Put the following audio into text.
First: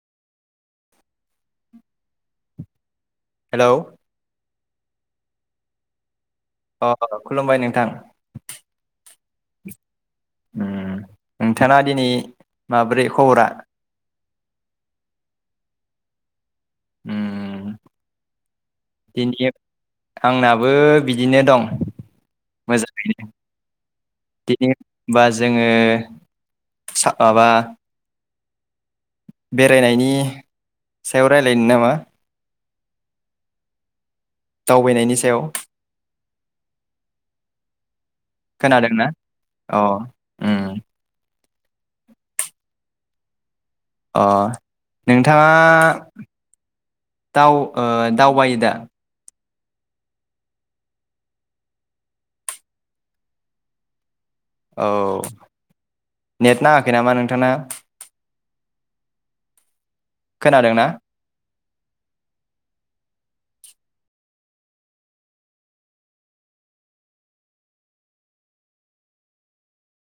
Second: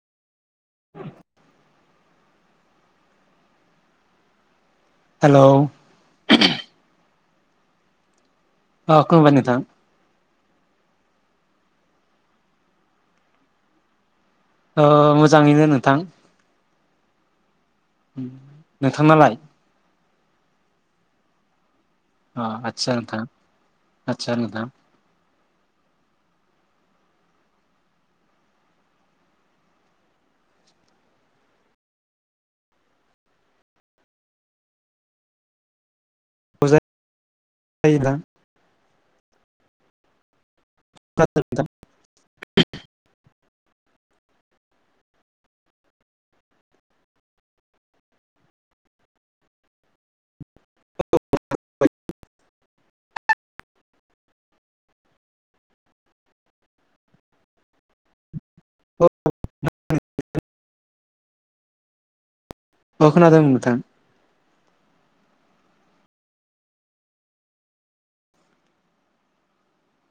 [inaudible] Hello hello अ खुलुमबाय नोंथां। अ खुलुमबाय नोंथां। ओम नोंथाङा दिनै माब्रै खबरा? ओ मोजाङैनो नोंथां। ओम नोंथांनालाय? आंनाबो बिदिनो दं। अ आतसा मोजाङैनो नोंथां आतसा नोंथां। दिनै बा जोङो सा माबा बेरायनायनि सायाव रायलायनो नामा? दावबायनायनि सायाव [unintelligible] जादोंना अ ओम। [unintelligible] अ नोंथाङा दाव ओ दावबायोदा? [unintelligible] औ नेट नाङाखै नामा नोंथाङा? खोनादों ना? ओ खोनादों नोंथां।